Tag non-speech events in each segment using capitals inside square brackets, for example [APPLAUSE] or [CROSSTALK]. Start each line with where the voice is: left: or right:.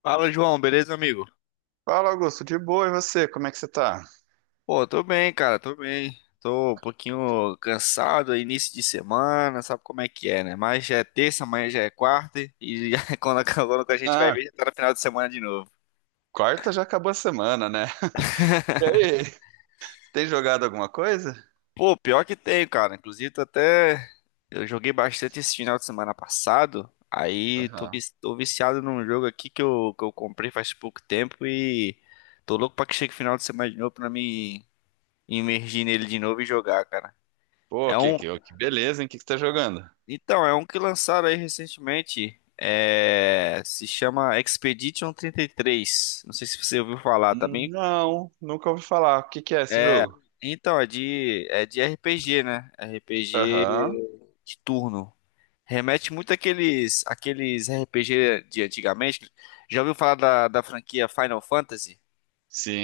left: Fala, João, beleza, amigo?
right: Fala, Augusto, de boa, e você? Como é que você tá?
left: Pô, tô bem, cara, tô bem. Tô um pouquinho cansado, é início de semana, sabe como é que é, né? Mas já é terça, amanhã já é quarta e já, [LAUGHS] quando a gente vai
right: Ah,
left: ver, já tá no final de semana de novo.
right: quarta já acabou a semana, né? [LAUGHS] E aí, tem jogado alguma coisa?
left: Pô, pior que tem, cara. Inclusive, tô até. Eu joguei bastante esse final de semana passado. Aí
right: Aham.
left: tô viciado num jogo aqui que eu comprei faz pouco tempo e tô louco pra que chegue o final de semana de novo pra me imergir nele de novo e jogar, cara.
right: Pô,
left: É
right: que,
left: um,
right: que, que beleza, hein? O que você tá jogando?
left: Então, é um que lançaram aí recentemente. É, se chama Expedition 33. Não sei se você ouviu falar, tá bem?
right: Não, nunca ouvi falar. O que é esse
left: É,
right: jogo?
left: então, é de RPG, né? RPG
right: Aham.
left: de turno. Remete muito àqueles RPG de antigamente. Já ouviu falar da franquia Final Fantasy?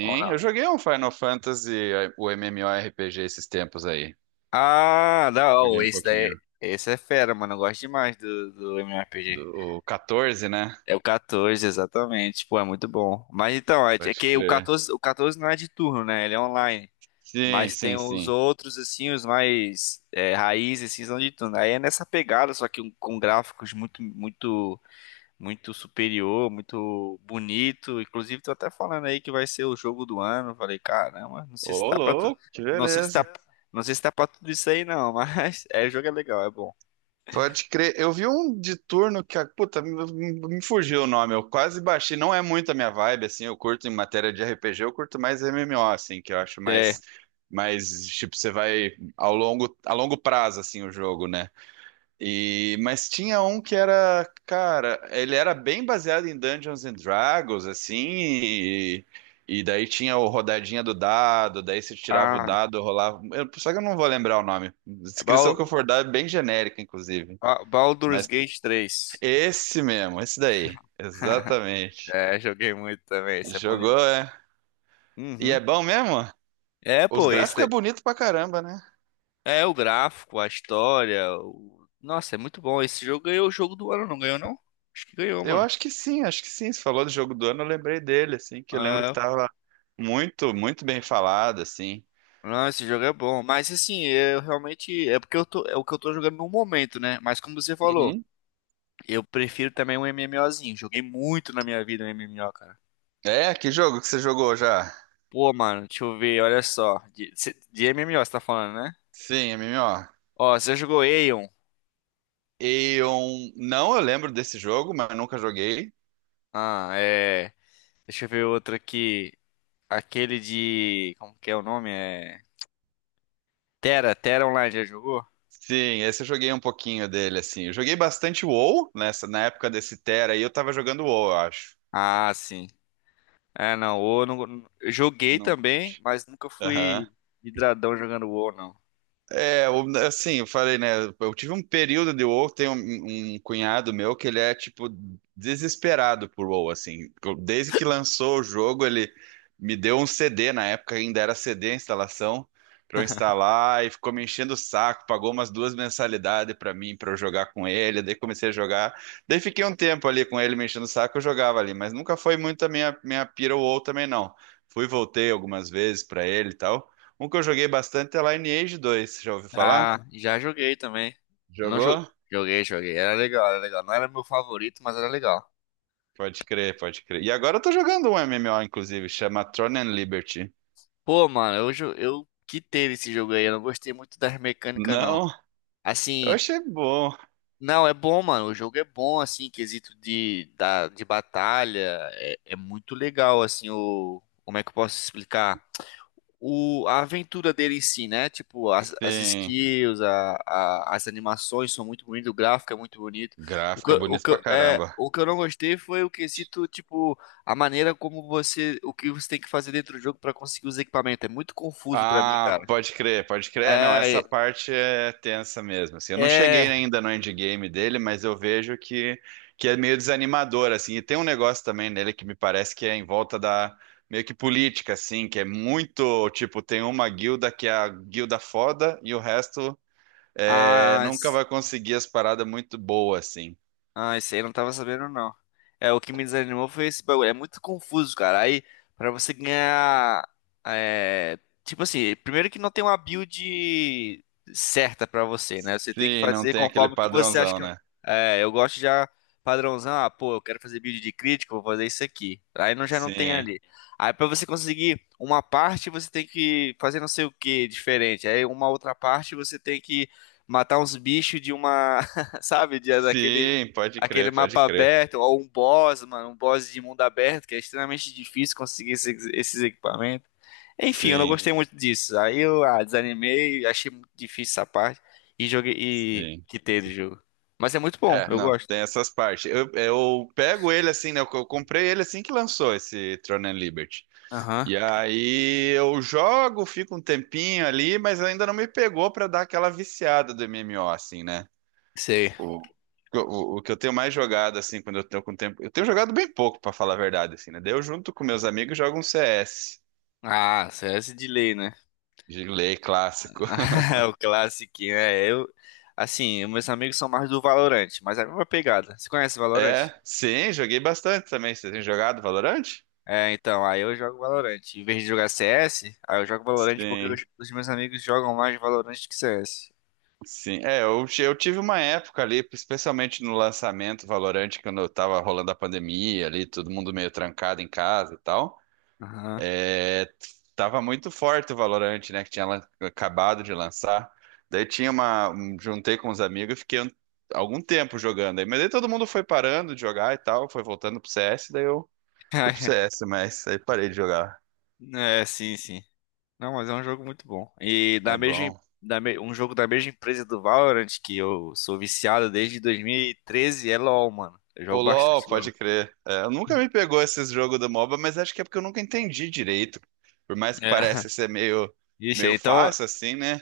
left: Ou
right: eu
left: não?
right: joguei um Final Fantasy, o MMORPG esses tempos aí.
left: Ah,
right: Joguei
left: não,
right: um
left: esse daí,
right: pouquinho.
left: esse é fera, mano. Eu gosto demais do MMORPG.
right: O 14, né?
left: É o 14, exatamente. Pô, é muito bom. Mas então, é
right: Pode
left: é que o
right: crer.
left: 14, o 14 não é de turno, né? Ele é online.
right: Sim,
left: Mas tem
right: sim,
left: os
right: sim.
left: outros, assim, os mais é, raízes, assim, são de turno. Aí é nessa pegada, só com gráficos muito, muito, muito superior, muito bonito. Inclusive, tô até falando aí que vai ser o jogo do ano. Eu falei, caramba, não sei se
right: Ô,
left: tá pra tudo.
right: louco, que
left: Não sei se
right: beleza.
left: tá, não sei se tá pra tudo isso aí, não. [LAUGHS] Mas é, o jogo é legal, é bom.
right: Pode crer. Eu vi um de turno que, puta, me fugiu o nome. Eu quase baixei. Não é muito a minha vibe, assim. Eu curto em matéria de RPG, eu curto mais MMO, assim, que eu acho
left: É.
right: mais tipo, você vai a longo prazo, assim, o jogo, né? E, mas tinha um que era, cara, ele era bem baseado em Dungeons and Dragons, assim, e daí tinha o rodadinha do dado, daí você tirava o
left: Ah,
right: dado, rolava. Só que eu não vou lembrar o nome.
left: é
right: Descrição
left: Bal-
right: que eu for dar é bem genérica, inclusive.
left: Ba- Baldur's
right: Mas
left: Gate 3.
right: esse mesmo, esse daí.
left: [LAUGHS]
right: Exatamente.
left: É, joguei muito também, isso é bom
right: Jogou,
left: demais.
right: é. E
left: Uhum.
right: é bom mesmo?
left: É,
right: Os
left: pô, esse
right: gráficos
left: é
right: é bonito pra caramba, né?
left: é o gráfico, a história. Nossa, é muito bom. Esse jogo ganhou o jogo do ano, não ganhou, não? Acho que ganhou,
right: Eu
left: mano.
right: acho que sim, acho que sim. Você falou do jogo do ano, eu lembrei dele, assim, que eu lembro que
left: É.
right: tava muito, muito bem falado, assim.
left: Não, esse jogo é bom. Mas assim, eu realmente. É porque eu tô. É o que eu tô jogando no momento, né? Mas como você falou,
right: Uhum.
left: eu prefiro também um MMOzinho. Joguei muito na minha vida um MMO, cara.
right: É, que jogo que você jogou já?
left: Pô, mano, deixa eu ver, olha só. De MMO você tá falando, né?
right: Sim, MMO.
left: Ó, você jogou Aeon?
right: Eu não, eu lembro desse jogo, mas eu nunca joguei.
left: Ah, é. Deixa eu ver outro aqui. Aquele de. Como que é o nome? É. Terra, Terra Online, já jogou?
right: Sim, esse eu joguei um pouquinho dele, assim. Eu joguei bastante WoW na época desse Terra aí, eu tava jogando WoW, eu acho.
left: Ah, sim. É, não, o não. Eu joguei
right: Não.
left: também,
right: Curti.
left: mas nunca
right: Aham.
left: fui hidradão jogando o não.
right: É, assim, eu falei, né? Eu tive um período de WoW, tem um cunhado meu que ele é, tipo, desesperado por WoW, assim. Desde que lançou o jogo, ele me deu um CD, na época ainda era CD a instalação, pra eu instalar, e ficou me enchendo o saco, pagou umas duas mensalidades pra mim, pra eu jogar com ele, daí comecei a jogar. Daí fiquei um tempo ali com ele me enchendo o saco, eu jogava ali, mas nunca foi muito a minha pira WoW também, não. Fui, voltei algumas vezes pra ele e tal. Um que eu joguei bastante é Lineage 2. Já ouviu falar?
left: Ah, já joguei também. Não jo-
right: Jogou?
left: Joguei, joguei. Era legal, era legal. Não era meu favorito, mas era legal.
right: Pode crer, pode crer. E agora eu tô jogando um MMO, inclusive, chama Throne and Liberty.
left: Pô, mano, eu quitei esse jogo aí. Eu não gostei muito das mecânicas, não.
right: Não? Eu
left: Assim,
right: achei bom.
left: não, é bom, mano. O jogo é bom, assim, em quesito de batalha. É, é muito legal, assim, o. Como é que eu posso explicar? A aventura dele em si, né? Tipo, as
right: Sim,
left: skills, as animações são muito bonitas, o gráfico é muito bonito.
right: gráfica bonita pra caramba.
left: O que eu não gostei foi o quesito, tipo, a maneira como você. O que você tem que fazer dentro do jogo pra conseguir os equipamentos. É muito confuso pra mim,
right: Ah,
left: cara.
right: pode crer, pode crer. É, não, essa
left: É,
right: parte é tensa mesmo, assim. Eu não cheguei
left: é.
right: ainda no endgame dele, mas eu vejo que é meio desanimador, assim. E tem um negócio também nele que me parece que é em volta da meio que política, assim, que é muito, tipo, tem uma guilda que é a guilda foda e o resto é, nunca
left: As,
right: vai conseguir as paradas muito boas, assim.
left: Ah, esse aí eu não tava sabendo, não. É, o que me desanimou foi esse bagulho. É muito confuso, cara. Aí, pra você ganhar. É, tipo assim, primeiro que não tem uma build certa pra você, né? Você tem que
right: Sim, não
left: fazer
right: tem aquele
left: conforme o que você acha
right: padrãozão,
left: que.
right: né?
left: É, eu gosto já padrãozão. Ah, pô, eu quero fazer build de crítico, vou fazer isso aqui. Aí não, já não tem
right: Sim,
left: ali. Aí pra você conseguir uma parte, você tem que fazer não sei o que diferente. Aí uma outra parte, você tem que matar uns bichos de uma. [LAUGHS] Sabe, de, daquele
right: sim, pode
left: aquele
right: crer, pode
left: mapa
right: crer.
left: aberto, ou um boss, mano, um boss de mundo aberto, que é extremamente difícil conseguir esses equipamentos. Enfim, eu não
right: Sim,
left: gostei muito disso. Aí eu desanimei, achei muito difícil essa parte e joguei e
right: sim.
left: quitei do jogo. Mas é muito bom,
right: É,
left: eu
right: não,
left: gosto.
right: tem essas partes. Eu pego ele assim, né? Eu comprei ele assim que lançou esse Throne and Liberty.
left: Aham,
right: E aí eu jogo, fico um tempinho ali, mas ainda não me pegou pra dar aquela viciada do MMO, assim, né?
left: sei.
right: O, o que eu tenho mais jogado, assim, quando eu tenho com tempo. Eu tenho jogado bem pouco, pra falar a verdade, assim, né? Daí eu junto com meus amigos jogo um CS.
left: Ah, CS de lei, né?
right: De lei clássico. [LAUGHS]
left: [LAUGHS] O clássico, né? Eu, assim, meus amigos são mais do Valorant, mas é a mesma pegada. Você conhece o Valorant?
right: É, sim, joguei bastante também. Você tem jogado Valorant?
left: É, então, aí eu jogo Valorant. Em vez de jogar CS, aí eu jogo Valorant porque os,
right: Sim.
left: os meus amigos jogam mais Valorant que CS.
right: Sim, é, eu tive uma época ali, especialmente no lançamento Valorant, quando eu tava rolando a pandemia ali, todo mundo meio trancado em casa e tal,
left: Aham.
right: é, tava muito forte o Valorant, né, que tinha acabado de lançar, daí juntei com os amigos e fiquei algum tempo jogando aí, mas daí todo mundo foi parando de jogar e tal, foi voltando pro CS, daí eu fui pro
left: [LAUGHS]
right: CS, mas aí parei de jogar,
left: É, sim, sim. Não, mas é um jogo muito bom. E da
right: é
left: mesma,
right: bom.
left: da me- um jogo da mesma empresa do Valorant, que eu sou viciado desde 2013, é LoL, mano. Eu
right: O
left: jogo
right: LoL,
left: bastante
right: pode
left: LoL.
right: crer. É, eu nunca me pegou esses jogos do MOBA, mas acho que é porque eu nunca entendi direito. Por mais que
left: É.
right: pareça
left: [LAUGHS]
right: ser meio,
left: Ixi,
right: meio
left: então,
right: fácil assim, né?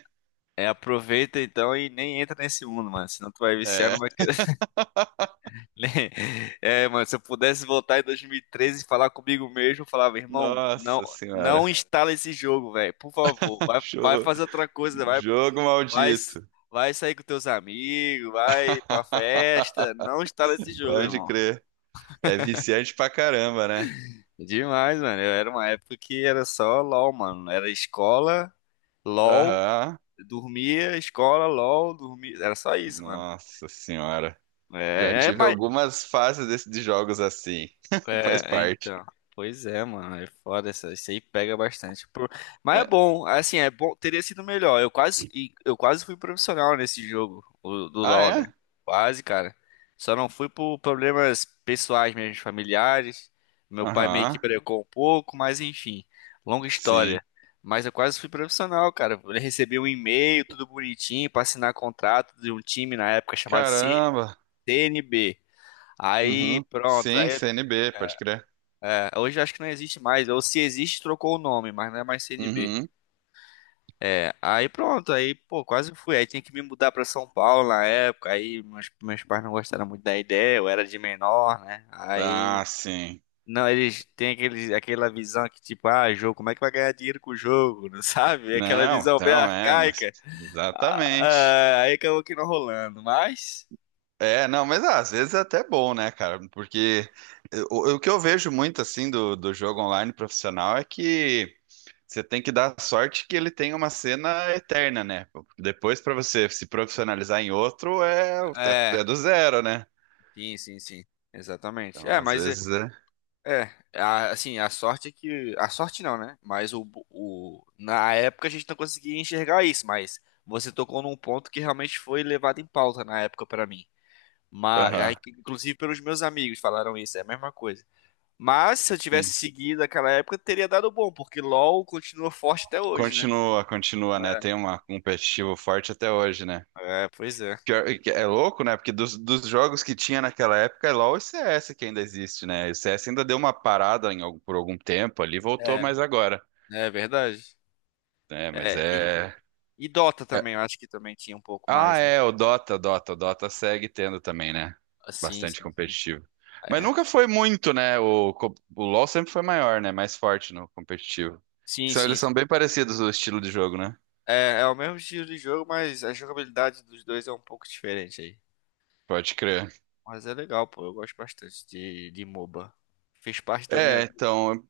left: aproveita então e nem entra nesse mundo, mano. Senão tu vai viciar, não
right: É.
left: vai. [LAUGHS] É, mano, se eu pudesse voltar em 2013 e falar comigo mesmo, eu falava, irmão, não,
right: Nossa
left: não
right: senhora.
left: instala esse jogo, velho, por favor,
right: [LAUGHS]
left: vai, vai
right: Jo-
left: fazer outra coisa, vai,
right: Jogo
left: vai,
right: maldito.
left: vai sair com teus amigos, vai pra festa, não instala esse
right: [LAUGHS]
left: jogo,
right: Pode
left: irmão.
right: crer. É viciante pra caramba, né?
left: Demais, mano, era uma época que era só LOL, mano, era LOL,
right: Aham.
left: escola, LOL, dormia, era só isso, mano.
right: Nossa senhora. Já
left: É,
right: tive algumas fases de jogos assim. [LAUGHS] Faz
left: É,
right: parte.
left: então. Pois é, mano. É foda essa. Isso aí pega bastante. Por- Mas é
right: É.
left: bom, assim, é bom. Teria sido melhor. Eu quase fui profissional nesse jogo, do
right: Ah,
left: LoL, né?
right: é?
left: Quase, cara. Só não fui por problemas pessoais mesmo, familiares. Meu pai meio que
right: Aham.
left: brecou um pouco, mas enfim, longa
right: Sim.
left: história. Mas eu quase fui profissional, cara. Eu recebi um e-mail, tudo bonitinho, pra assinar contrato de um time na época chamado
right: Caramba.
left: CNB. Aí,
right: Uhum.
left: pronto,
right: Sim, C N B, pode crer.
left: hoje acho que não existe mais. Ou se existe, trocou o nome, mas não é mais CNB.
right: Uhum.
left: É, aí pronto, aí, pô, quase fui. Aí tinha que me mudar pra São Paulo na época. Aí meus pais não gostaram muito da ideia, eu era de menor, né?
right: Ah,
left: Aí.
right: sim.
left: Não, eles têm aquela visão que, tipo, ah, jogo, como é que vai ganhar dinheiro com o jogo? [LAUGHS] Não sabe? Aquela
right: Não,
left: visão bem
right: então é,
left: arcaica. Ah,
right: exatamente.
left: ah, aí acabou que não rolando, mas.
right: É, não, mas ah, às vezes é até bom, né, cara? Porque o que eu vejo muito assim do jogo online profissional é que você tem que dar sorte que ele tenha uma cena eterna, né? Depois, pra você se profissionalizar em outro,
left: É,
right: é do zero, né?
left: sim, sim, sim. Exatamente.
right: Então,
left: É,
right: às
left: mas. É,
right: vezes é.
left: É, assim, a sorte é que. A sorte não, né? Mas na época a gente não conseguia enxergar isso, mas você tocou num ponto que realmente foi levado em pauta na época pra mim. Mas, aí,
right: Aham,
left: inclusive pelos meus amigos falaram isso, é a mesma coisa. Mas se eu tivesse
right: sim.
left: seguido aquela época, teria dado bom, porque LoL continua forte até hoje, né?
right: Continua, continua, né? Tem uma um competitivo forte até hoje, né?
left: É, é, pois é.
right: É louco, né? Porque dos jogos que tinha naquela época, é LoL e CS que ainda existe, né? O CS ainda deu uma parada em por algum tempo ali, voltou
left: É,
right: mais agora.
left: é verdade.
right: É, mas
left: É, e,
right: é...
left: e Dota
right: é-
left: também, eu acho que também tinha um pouco
right: Ah,
left: mais, né?
right: é, o o Dota segue tendo também, né?
left: Ah, sim,
right: Bastante
left: sim.
right: competitivo. Mas
left: É.
right: nunca foi muito, né? O LoL sempre foi maior, né? Mais forte no competitivo.
left: Sim, sim,
right: Eles são
left: sim.
right: bem parecidos o estilo de jogo, né?
left: É, é o mesmo estilo de jogo, mas a jogabilidade dos dois é um pouco diferente aí.
right: Pode crer.
left: Mas é legal, pô. Eu gosto bastante de MOBA. Fez parte da minha
right: É,
left: vida.
right: então, eu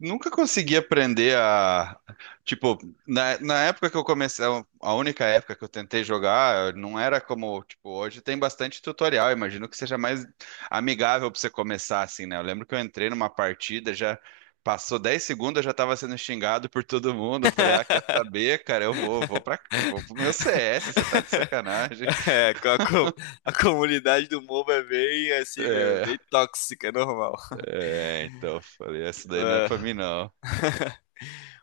right: nunca consegui aprender a, tipo, na época que eu comecei, a única época que eu tentei jogar, não era como, tipo, hoje tem bastante tutorial, imagino que seja mais amigável pra você começar assim, né? Eu lembro que eu entrei numa partida, já passou 10 segundos, eu já tava sendo xingado por todo mundo, eu falei, ah, quer saber, cara, eu vou pro meu CS, você tá de
left: [LAUGHS]
right: sacanagem.
left: É, a comunidade do MOBA é bem assim mesmo, é
right: É,
left: bem tóxica, é normal.
right: é, então, eu falei, essa daí não é
left: É.
right: pra mim não.
left: [LAUGHS]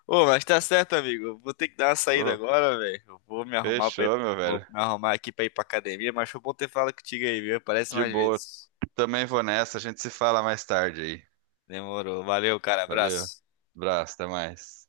left: Ô, mas tá certo, amigo. Eu vou ter que dar uma saída
right: Pô,
left: agora, velho. Eu Vou me arrumar pra ir,
right: fechou, meu
left: vou
right: velho.
left: me arrumar aqui pra ir pra academia, mas foi bom ter falado contigo aí, viu? Aparece
right: De
left: mais
right: boa.
left: vezes.
right: Também vou nessa. A gente se fala mais tarde aí.
left: Demorou. Valeu, cara.
right: Valeu.
left: Abraço.
right: Abraço, até mais.